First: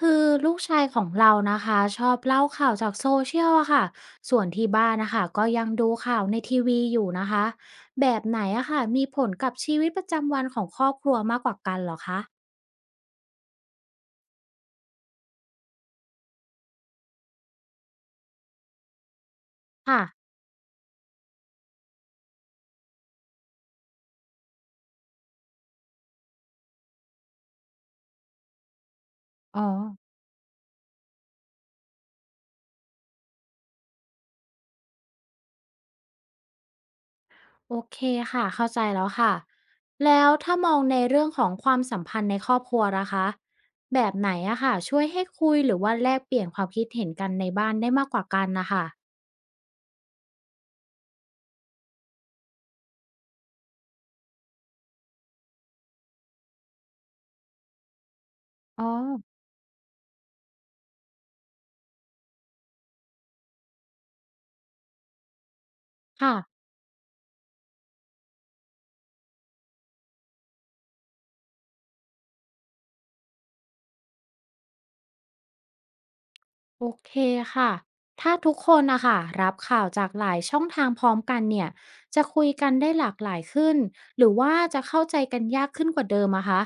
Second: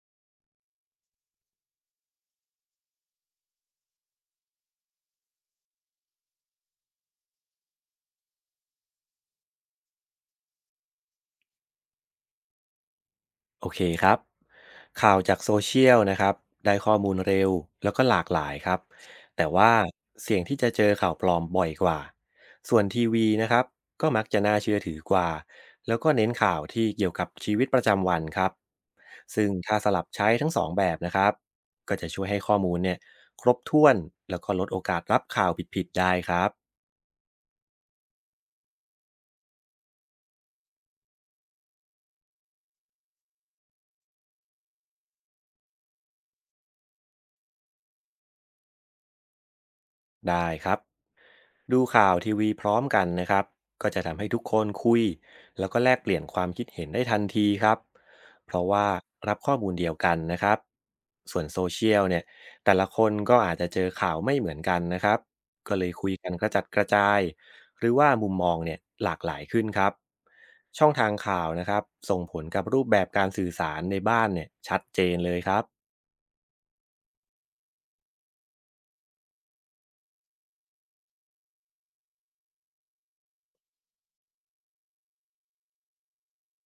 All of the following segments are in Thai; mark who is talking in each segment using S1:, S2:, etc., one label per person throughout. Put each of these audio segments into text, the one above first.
S1: คือลูกชายของเรานะคะชอบเล่าข่าวจากโซเชียลอะค่ะส่วนที่บ้านนะคะก็ยังดูข่าวในทีวีอยู่นะคะแบบไหนอะค่ะมีผลกับชีวิตประจำวันของครอบครัวมากกว่ากันเหรอคะ
S2: โอเคครับข่าวจากโซเชียลนะครับได้ข้อมูลเร็วแล้วก็หลากหลายครับแต่ว่า
S1: ค่ะ
S2: เสี่ยงที่จะเจอข่าวปลอมบ่อยกว่าส่วนทีวีนะครับก็มักจะน่าเชื่อถือกว่าแล้วก็เน้นข่าวที่เกี่ยวกับชีวิตประจำวันครับซึ่ง
S1: อ๋อ
S2: ถ้าสลับใช้ทั้งสองแบบนะครับก็จะช่วยให้ข้อมูลเนี่ยครบถ้วนแล้วก็ลดโอกาสรับข่าวผิดๆได้ครับ
S1: โอเคค่ะเข้าใจแล้วค่ะแล้วถ้ามองในเรื่องของความสัมพันธ์ในครอบครัวนะคะแบบไหนอะค่ะช่วยให้คุยหรือว่าแลกเปลี่ยนความคิดเห็นกันในบ้านได้มากกว่ากันนะคะ
S2: ได้ครับ ดูข่าวทีวีพร้อมกันนะครับก็จะทำให้ทุกคนคุยแล้วก็แลกเปลี่ยนความคิดเห็นได้ทันทีครับเพราะ
S1: อ๋
S2: ว่า
S1: อ
S2: รับข้อมูลเดียวกันนะครับส่วนโซเชียลเนี่ยแต่ละคนก็อาจจะเจอข่าวไม่เหมือนกันนะครับก็เลยคุยกัน
S1: ค่ะ
S2: กระจัดกระจายหรือว่ามุมมองเนี่ยหลากหลายขึ้นครับช่องทางข่าวนะครับส่งผลกับรูปแบบการสื่อสารในบ้านเนี่ยชัดเจนเลยครับ
S1: โอเคค่ะถ้าทุกคนนะคะรับข่าวจากหลายช่องทางพร้อมกันเนี่ยจะคุยกันได้หลากหลายขึ้นหรือว่าจะเข้าใจกันยากขึ้นกว่าเดิมอะคะ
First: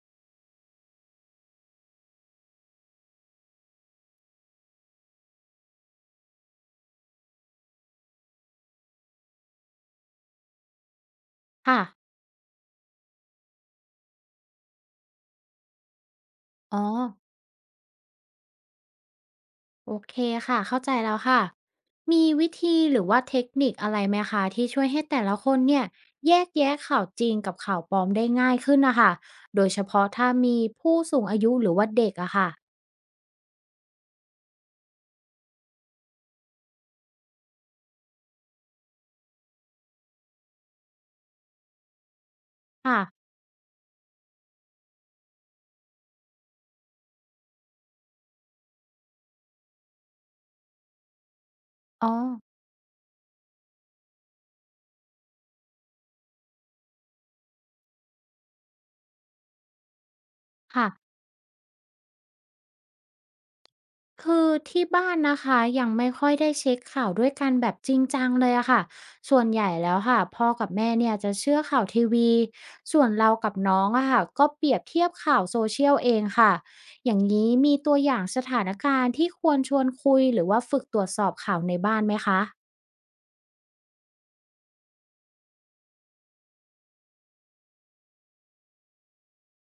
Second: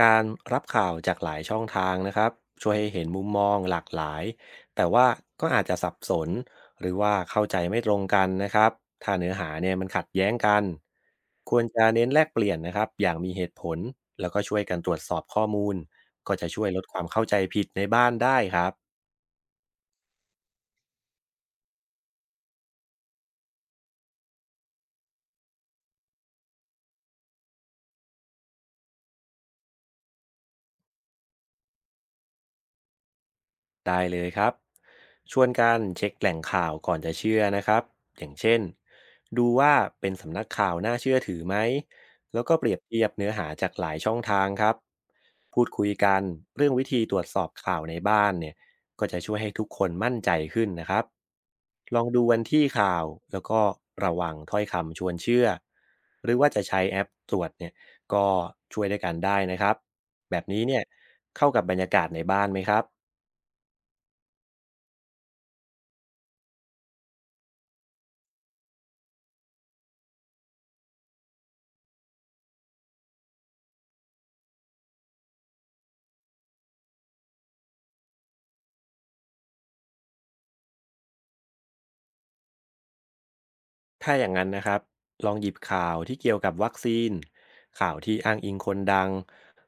S2: การรับข่าวจากหลายช่องทางนะครับช่วยให้เห็นมุมมองหลากหลายแต่ว่าก็อาจจะสับสนหรือว่าเข้าใจไม่ตรงกันนะครับถ้าเนื้อหาเนี่ยมันขัดแย้งกันควร
S1: ค่ะ
S2: จะเน้นแลกเปลี่ยนนะครับอย่างมีเหตุผลแล้วก็ช่วยกันตรวจสอบข้อมูลก็จะช่วย
S1: อ๋
S2: ล
S1: อ
S2: ดความเข้าใจผิดในบ้านได้ครับ
S1: โอเคค่ะเข้าใจแล้วค่ะมีวิธีหรือว่าเทคนิคอะไรไหมคะที่ช่วยให้แต่ละคนเนี่ยแยกแยะข่าวจริงกับข่าวปลอมได้ง่ายขึ้นนะคะโดยเฉพาะถ้ามีผู้สูงอายุหรือว่าเด็กอะค่ะ
S2: ได้เลยครับชวนกันเช็คแหล่งข่าวก่อนจะเชื่อนะครับอย่างเช่นดูว่าเป็นสำนักข่าวน่าเชื่อถือไหมแล้วก็เปรียบ
S1: ค่ะ
S2: เทียบเนื้อหาจากหลายช่องทางครับพูดคุยกันเรื่องวิธีตรวจสอบข่าวในบ้านเนี่ยก็จะช่วยให้ทุกคนมั่นใจขึ้นนะครับลอง
S1: อ๋อ
S2: ดูวันที่ข่าวแล้วก็ระวังถ้อยคำชวนเชื่อหรือว่าจะใช้แอปตรวจเนี่ยก็ช่วยด้วยกันได้นะครับแบบนี้เนี่ย
S1: ค่ะ
S2: เข้ากับบรรยากาศในบ้านไหมครับ
S1: คือที่บ้านนะคะยังไม่ค่อยได้เช็คข่าวด้วยกันแบบจริงจังเลยอะค่ะส่วนใหญ่แล้วค่ะพ่อกับแม่เนี่ยจะเชื่อข่าวทีวีส่วนเรากับน้องอะค่ะก็เปรียบเทียบข่าวโซเชียลเองค่ะอย่างนี้มีตัวอย่างสถานการณ์ที่ควรชวนคุยหรือว่าฝึกตรวจสอบข่าวในบ้านไหมคะ
S2: ถ้าอย่างนั้นนะครับลองหยิบข่าวที่เกี่ยวกับวัคซีนข่าวที่อ้างอิงคนดัง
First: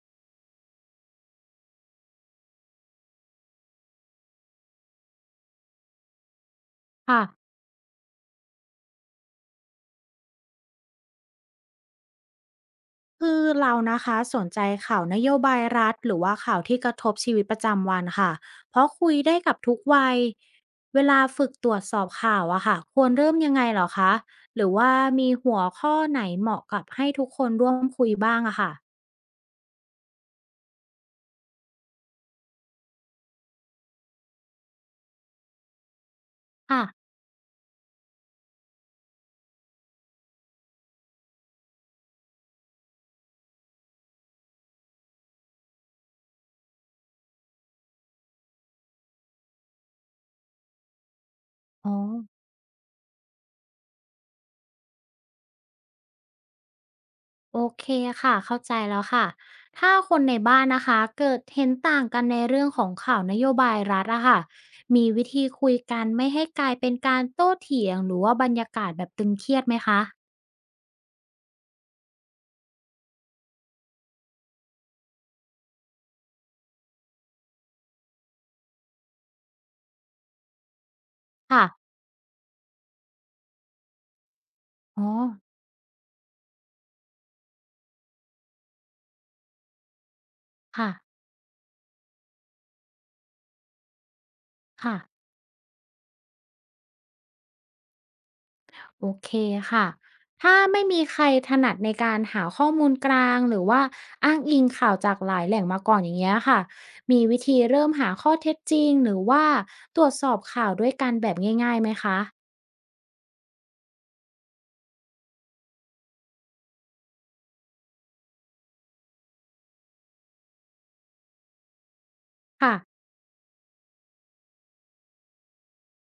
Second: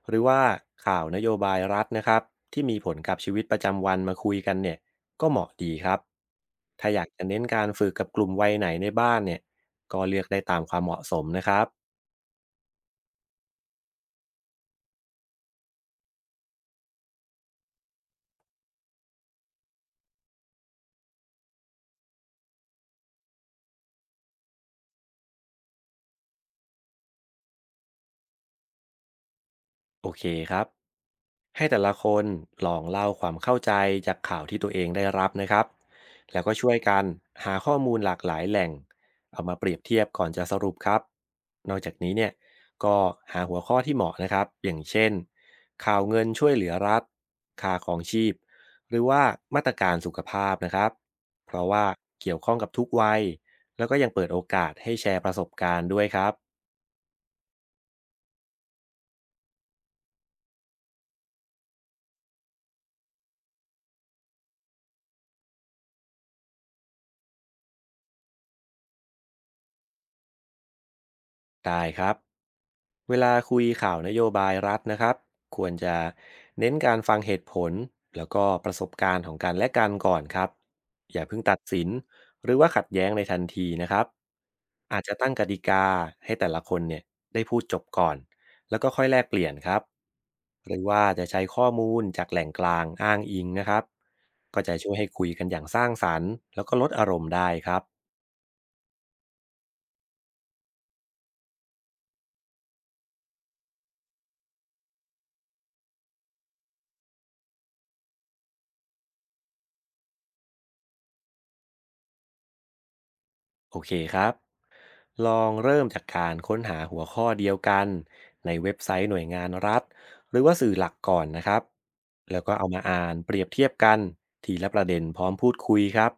S2: หรือว่าข่าวนโยบายรัฐนะครับที่มีผลกับชีวิตประจำวันมาคุยกันเนี่ยก็เหมาะดีครับถ้าอยาก
S1: ค่ะ
S2: จะเน้นการฝึกกับกลุ่มวัยไหนในบ้านเนี่ยก็เลือกได้ตามความเหมาะสมนะครับ
S1: คือเรานะคะสนใจข่าวนโยบายรัฐหรือว่าข่าวที่กระทบชีวิตประจำวันค่ะเพราะคุยได้กับทุกวัยเวลาฝึกตรวจสอบข่าวอะค่ะควรเริ่มยังไงเหรอคะหรือว่ามีหัวข้อไหนเหมาะกับให้ทุกคนร่วมคุยบ้างอะค่ะ
S2: โอเคครับให้แต่ละคนลองเล่าความเข้าใจจากข่าวที่ตัวเองได้รับนะครับแล้วก็ช่วย
S1: ค่ะ
S2: กันหาข้อมูลหลากหลายแหล่งเอามาเปรียบเทียบก่อนจะสรุปครับนอกจากนี้เนี่ยก็หาหัวข้อที่เหมาะนะครับอย่างเช่นข่าวเงินช่วยเหลือรัฐค่าของชีพหรือว่ามาตรการสุขภาพนะครับเพราะว่า
S1: อ๋อ
S2: เกี่ยวข้องกับทุกวัยแล้วก็ยังเปิดโอกาสให้แชร์ประสบการณ์ด้วยครับ
S1: โอเคค่ะเข้าใจแล้วค่ะถ้าคนในบ้านนะคะเกิดเห็นต่างกันในเรื่องของข่าวนโยบายรัฐอะค่ะมีวิธีคุยกันไม่ให้กลายเป็นการโต้เถียงหรือว่าบรรยากาศแบบตึงเครียดไหมคะ
S2: ได้ครับเวลาคุยข่าวนโยบายรัฐนะครับควรจะเน้นการฟังเหตุผลแล้วก็ประสบการณ์ของกันและกันก่อนครับอย่าเพิ่งตัด
S1: ค่ะ
S2: สินหรือว่าขัดแย้งในทันทีนะครับอาจ
S1: อ๋อ
S2: จะตั้งกติกาให้แต่ละคนเนี่ยได้พูดจบก่อนแล้วก็ค่อยแลกเปลี่ยนครับหรือ
S1: ค่ะ
S2: ว่าจะใช้ข้อมูลจากแหล่งกลางอ้างอิงนะครับก็จะช่ว
S1: ค่ะ
S2: ยให้คุยกันอย่างสร้างสรรค์แล้วก็ลดอารมณ์ได้ครับ
S1: โอเคค่ะ ถ้าไม่มีใครถนัดในการหาข้อมูลกลางหรือว่าอ้างอิงข่าวจากหลายแหล่งมาก่อนอย่างเงี้ยค่ะ มีวิธีเริ่มหาข้อเท็จจริงหรือว่าตรวจสอบข่าวด้วยกันแบบง่ายๆไหมคะ
S2: โอเคครับ ลองเริ่มจากการค้นหาหัวข้อเดียวกันในเว็บไซต์หน่วยงานรัฐหรือว่าสื่อหลักก่อนนะครับแล้วก็เอา
S1: ค่ะ
S2: มาอ่านเปรียบเทียบกันทีละประเด็นพร้อมพูดคุยครับ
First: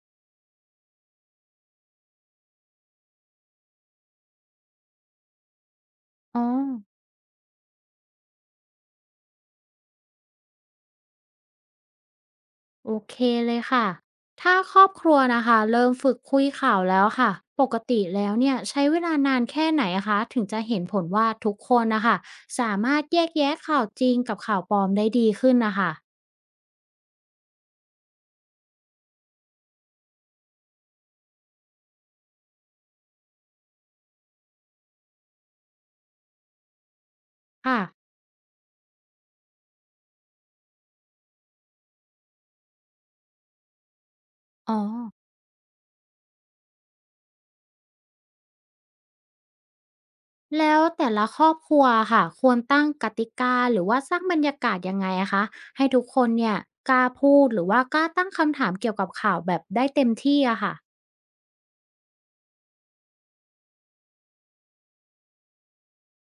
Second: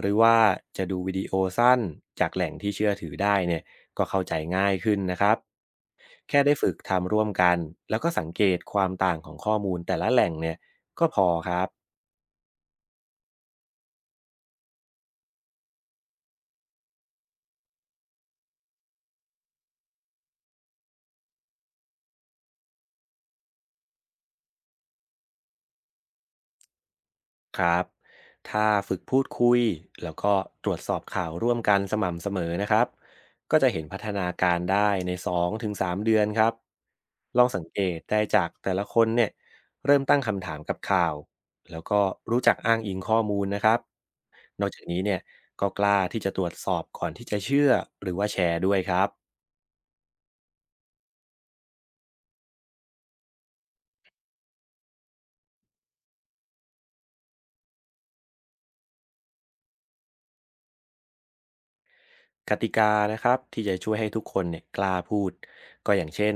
S2: หรือว่าจะดูวิดีโอสั้นจากแหล่งที่เชื่อถือได้เนี่ยก็เข้าใจง่ายขึ้นนะครับแค่
S1: อ๋อ
S2: ได้ฝึกทำร่วมกันแล้วก็สังเกตความต่างของข้อมูลแต่ละแหล่งเนี่ยก็พอครับ
S1: โอเคเลยค่ะถ้าครอบครัวนะคะเริ่มฝึกคุยข่าวแล้วค่ะปกติแล้วเนี่ยใช้เวลานานแค่ไหนคะถึงจะเห็นผลว่าทุกคนนะคะสามารถแยกแยะข่าวจริงกับข่าวปลอมได้ดีขึ้นนะคะ
S2: ครับถ้าฝึกพูดคุยแล้วก็ตรวจสอบข่าวร่วมกันสม่ำเสมอนะครับก็จะเห็นพัฒนาการได้ใน2ถึง3เดือนครับลองสัง
S1: ค่ะ
S2: เกตได้จากแต่ละคนเนี่ยเริ่มตั้งคำถามกับข่าวแล้วก็รู้จักอ้างอิงข้อมูลนะครับนอก
S1: อ๋อ
S2: จากนี้เนี่ยก็กล้าที่จะตรวจสอบก่อนที่จะเชื่อหรือว่าแชร์ด้วยครับ
S1: แล้วแต่ละครอบครัวค่ะควรตั้งกติกาหรือว่าสร้างบรรยากาศยังไงอะคะให้ทุกคนเนี่ยกล้าพูดหรือว่ากล้าตั้งคำถามเกี่ยวกับข่าวแบบได้เต็มที่อะค่ะ
S2: กติกานะครับที่จะช่วยให้ทุกคนเนี่ยกล้าพูดก็อย่างเช่น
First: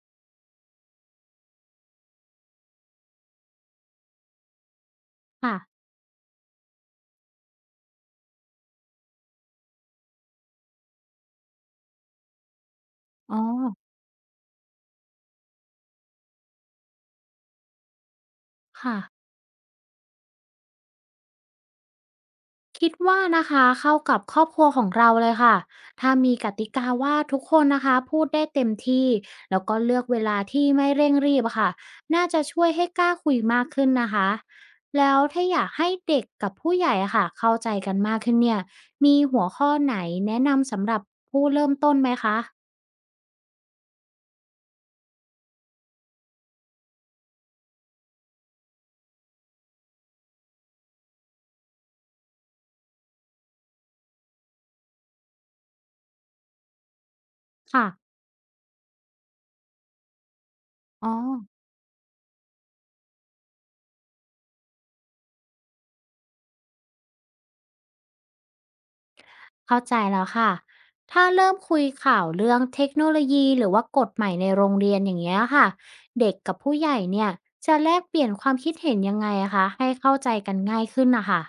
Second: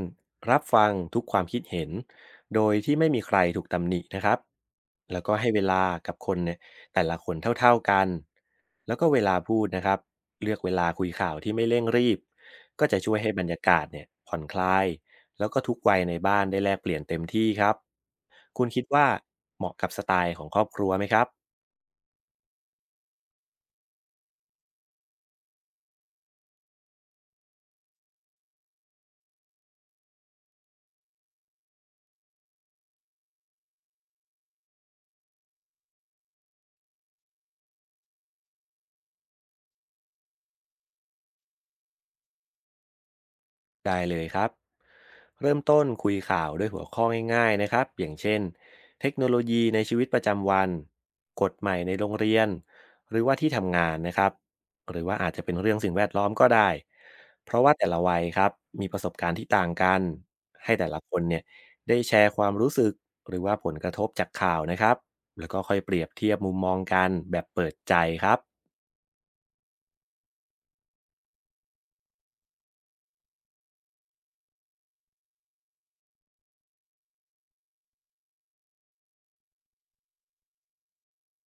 S2: รับฟังทุกความคิดเห็นโดยที่ไม่มีใครถูกตำหนินะครับแล้วก็ให้
S1: ค่ะ
S2: เวลากับคนเนี่ยแต่ละคนเท่าๆกันแล้วก็เวลาพูดนะครับเลือกเวลาคุยข่าวที่ไม่เร่งรีบก็จะช่วยให้
S1: อ๋อ
S2: บรรยากาศเนี่ยผ่อนคลายแล้วก็ทุกวัยในบ้านได้แลกเปลี่ยนเต็มที่ครับคุณคิด
S1: ค่ะ
S2: ว่าเหมาะกับสไตล์ของครอบครัวไหมครับ
S1: คิดว่านะคะเข้ากับครอบครัวของเราเลยค่ะถ้ามีกติกาว่าทุกคนนะคะพูดได้เต็มที่แล้วก็เลือกเวลาที่ไม่เร่งรีบอะค่ะน่าจะช่วยให้กล้าคุยมากขึ้นนะคะแล้วถ้าอยากให้เด็กกับผู้ใหญ่อะค่ะเข้าใจกันมากขึ้นเนี่ยมีหัวข้อไหนแนะนำสำหรับผู้เริ่มต้นไหมคะ
S2: ได้เลยครับ เริ่มต้นคุยข่าวด้วยหัวข้อง่ายๆนะครับอย่างเช่นเทคโนโลยีในชีวิตประจำวันกฎใหม่ในโรงเรียนหรือว่าที่ทำงานนะครับหรือว่าอาจจะเป็นเรื่องสิ่งแวดล้อมก็ได้เพราะว่า
S1: ค่ะ
S2: แต่ละวัยครับมีประสบการณ์ที่ต่างกันให้แต่ละ
S1: อ๋อ
S2: คนเนี่ยได้แชร์ความรู้สึกหรือว่าผลกระทบจากข่าวนะครับแล้วก็ค่อยเปรียบเทียบมุมมองกันแบบเปิดใจครับ
S1: เข้าใจแล้วค่ะ ถ้าเริ่มคุยข่าวเรื่องเทคโนโลยีหรือว่ากฎใหม่ในโรงเรียนอย่างเงี้ยค่ะเด็กกับผู้ใหญ่เนี่ยจะแลกเปลี่ยนความคิดเห็นยังไงอะคะให้เข้าใจกันง่ายขึ้นนะคะ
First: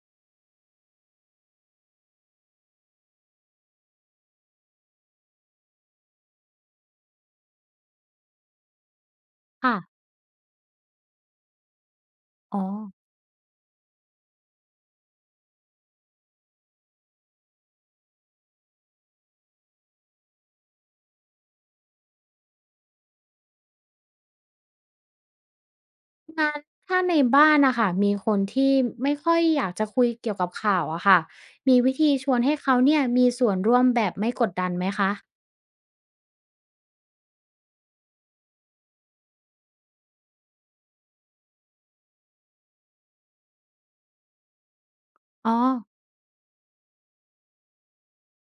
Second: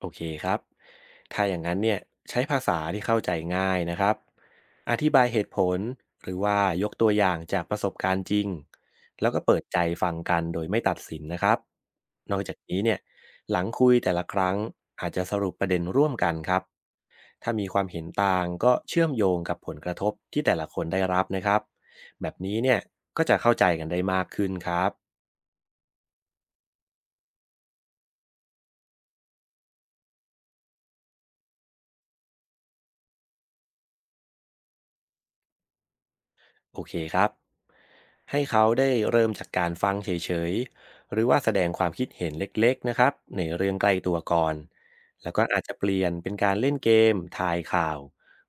S2: โอเคครับถ้าอย่างนั้นเนี่ยใช้ภาษาที่เข้าใจง่ายนะครับอธิบายเหตุผลหรือว่ายกตัวอย่างจากประสบการณ์จริง แล้วก็เปิดใจ
S1: ค่ะ
S2: ฟังกันโดยไม่ตัดสินนะครับนอกจา
S1: อ๋
S2: ก
S1: อ
S2: นี้เนี่ยหลังคุยแต่ละครั้งอาจจะสรุปประเด็นร่วมกันครับถ้ามีความเห็นต่างก็เชื่อมโยงกับผลกระทบที่แต่ละคนได้รับนะครับแบบนี้เนี่ยก็จะเข้าใจกันได้มากขึ้นครับ
S1: งั้นถ้าในบ้านนะคะมีคนที่ไม่ค่อยอยากจะคุยเกี่ยวกับข่าวอะค่ะมีวิธีชวนให้เขาเนี่ยมีส่วนร่วมแบบไม่กดดันไหมคะ
S2: โอเคครับ ให้เขาได้เริ่มจากการฟังเฉยๆหรือว่าแสดงความคิดเห็นเล็กๆนะครับในเรื่องใกล้ตัวก่อน แล้วก็
S1: อ๋อ
S2: อาจจะเปลี่ยนเป็นการเล่นเกมทายข่าว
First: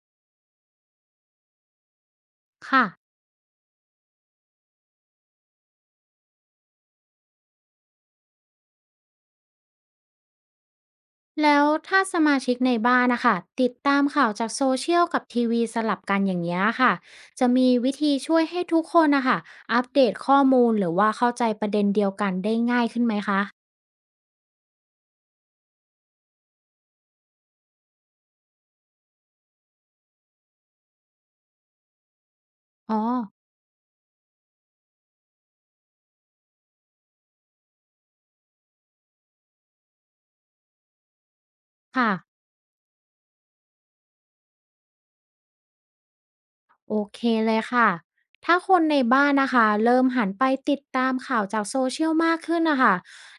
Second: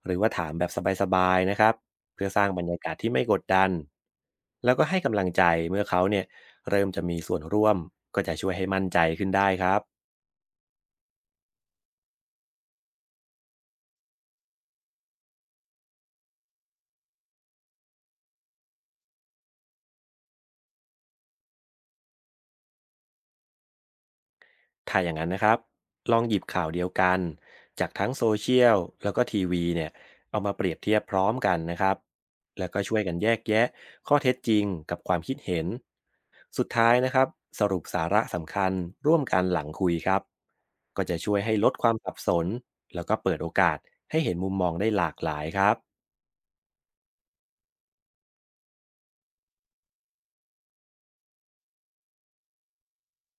S2: หรือว่าถามแบบสบายๆนะครับเพื่อสร้างบรรยา
S1: ค่ะ
S2: กาศที่ไม่กดดัน แล้วก็ให้กำลังใจเมื่อเขาเนี่ยเริ่มจะมีส่วนร่วม ก็จะช่วยให้มั่นใจขึ้นได้ครับ
S1: แล้วถ้าสมาชิกในบ้านนะคะติดตามข่าวจากโซเชียลกับทีวีสลับกันอย่างนี้ยค่ะจะมีวิธีช่วยให้ทุกคนนะคะอัปเดตข้อมูลหรือว่าเข้าใจประเด็นเดียวกันได้ง่ายขึ้นไหมคะ
S2: ถ้าอย่างนั้นนะครับลองหยิบข่าวเดียวกันจากทั้งโซเชียลแล้วก็ทีวีเนี่ยเอามาเปรียบเทียบพร้อมกันนะครับแล้วก็
S1: อ๋
S2: ช่
S1: อ
S2: วยกันแยกแยะข้อเท็จจริงกับความคิดเห็น สุดท้ายนะครับสรุปสาระสำคัญร่วมกันหลังคุยครับก็จะช่วยให้ลดความ
S1: ค่ะ
S2: สับสนแล้วก็เปิดโอกาสให้เห็นมุมมองได้หลากหลายครับ
S1: โอเคเลยค่ะถ้าคนในบ้านนะคะเริ่มหันไปติดตามข่าวจากโซเชียลมากขึ้นนะคะ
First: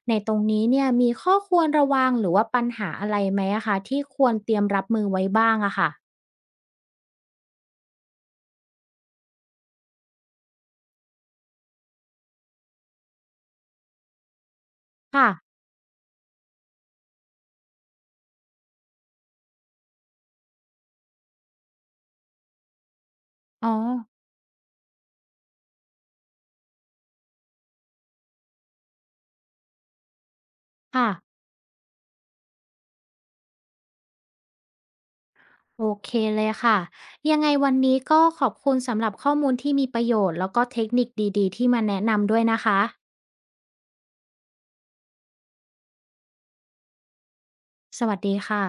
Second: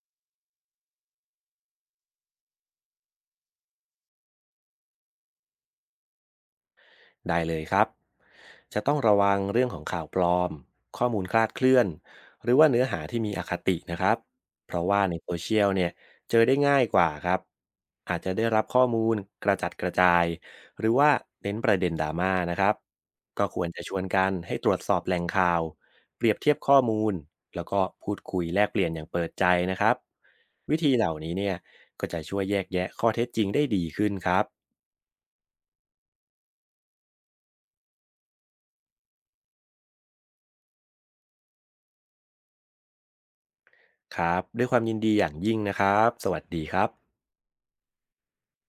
S1: ในตรงนี้เนี่ยมีข้อควรระวังหรือว่าปัญหาอะไรไหมอะคะที่ควรเตรียมรับมือไว้บ้างอะค่ะ
S2: ได้เลยครับจะต้องระวังเรื่องของข่าวปลอมข้อมูลคลาดเคลื่อนหรือว่าเนื้อหาที่มีอคตินะครับเพราะว่าใน
S1: ค่ะ
S2: โซเชียลเนี่ยเจอได้ง่ายกว่าครับอาจจะได้รับข้อมูลกระจัดกระจายหรือว่าเน้นประเด็นดราม่านะครับก็คว
S1: อ๋
S2: ร
S1: อ
S2: จะชวนกันให้ตรวจสอบแหล่งข่าวเปรียบเทียบข้อมูลแล้วก็พูดคุยแลกเปลี่ยนอย่างเปิดใจนะครับวิธีเห
S1: ค่ะ
S2: ล่านี้เนี่ยก็จะช่วยแยกแยะข้อเท็จจริงได้ดีขึ้นครับ
S1: โอเคเลยค่ะยังไงวันนี้ก็ขอบคุณสำหรับข้อมูลที่มีประโยชน์แล้วก็เทคนิคดีๆที่มาแนะนำด้วยนะคะ
S2: ครับด้วยความยินดีอย่างยิ่งนะครับสวัสดีครับ
S1: สวัสดีค่ะ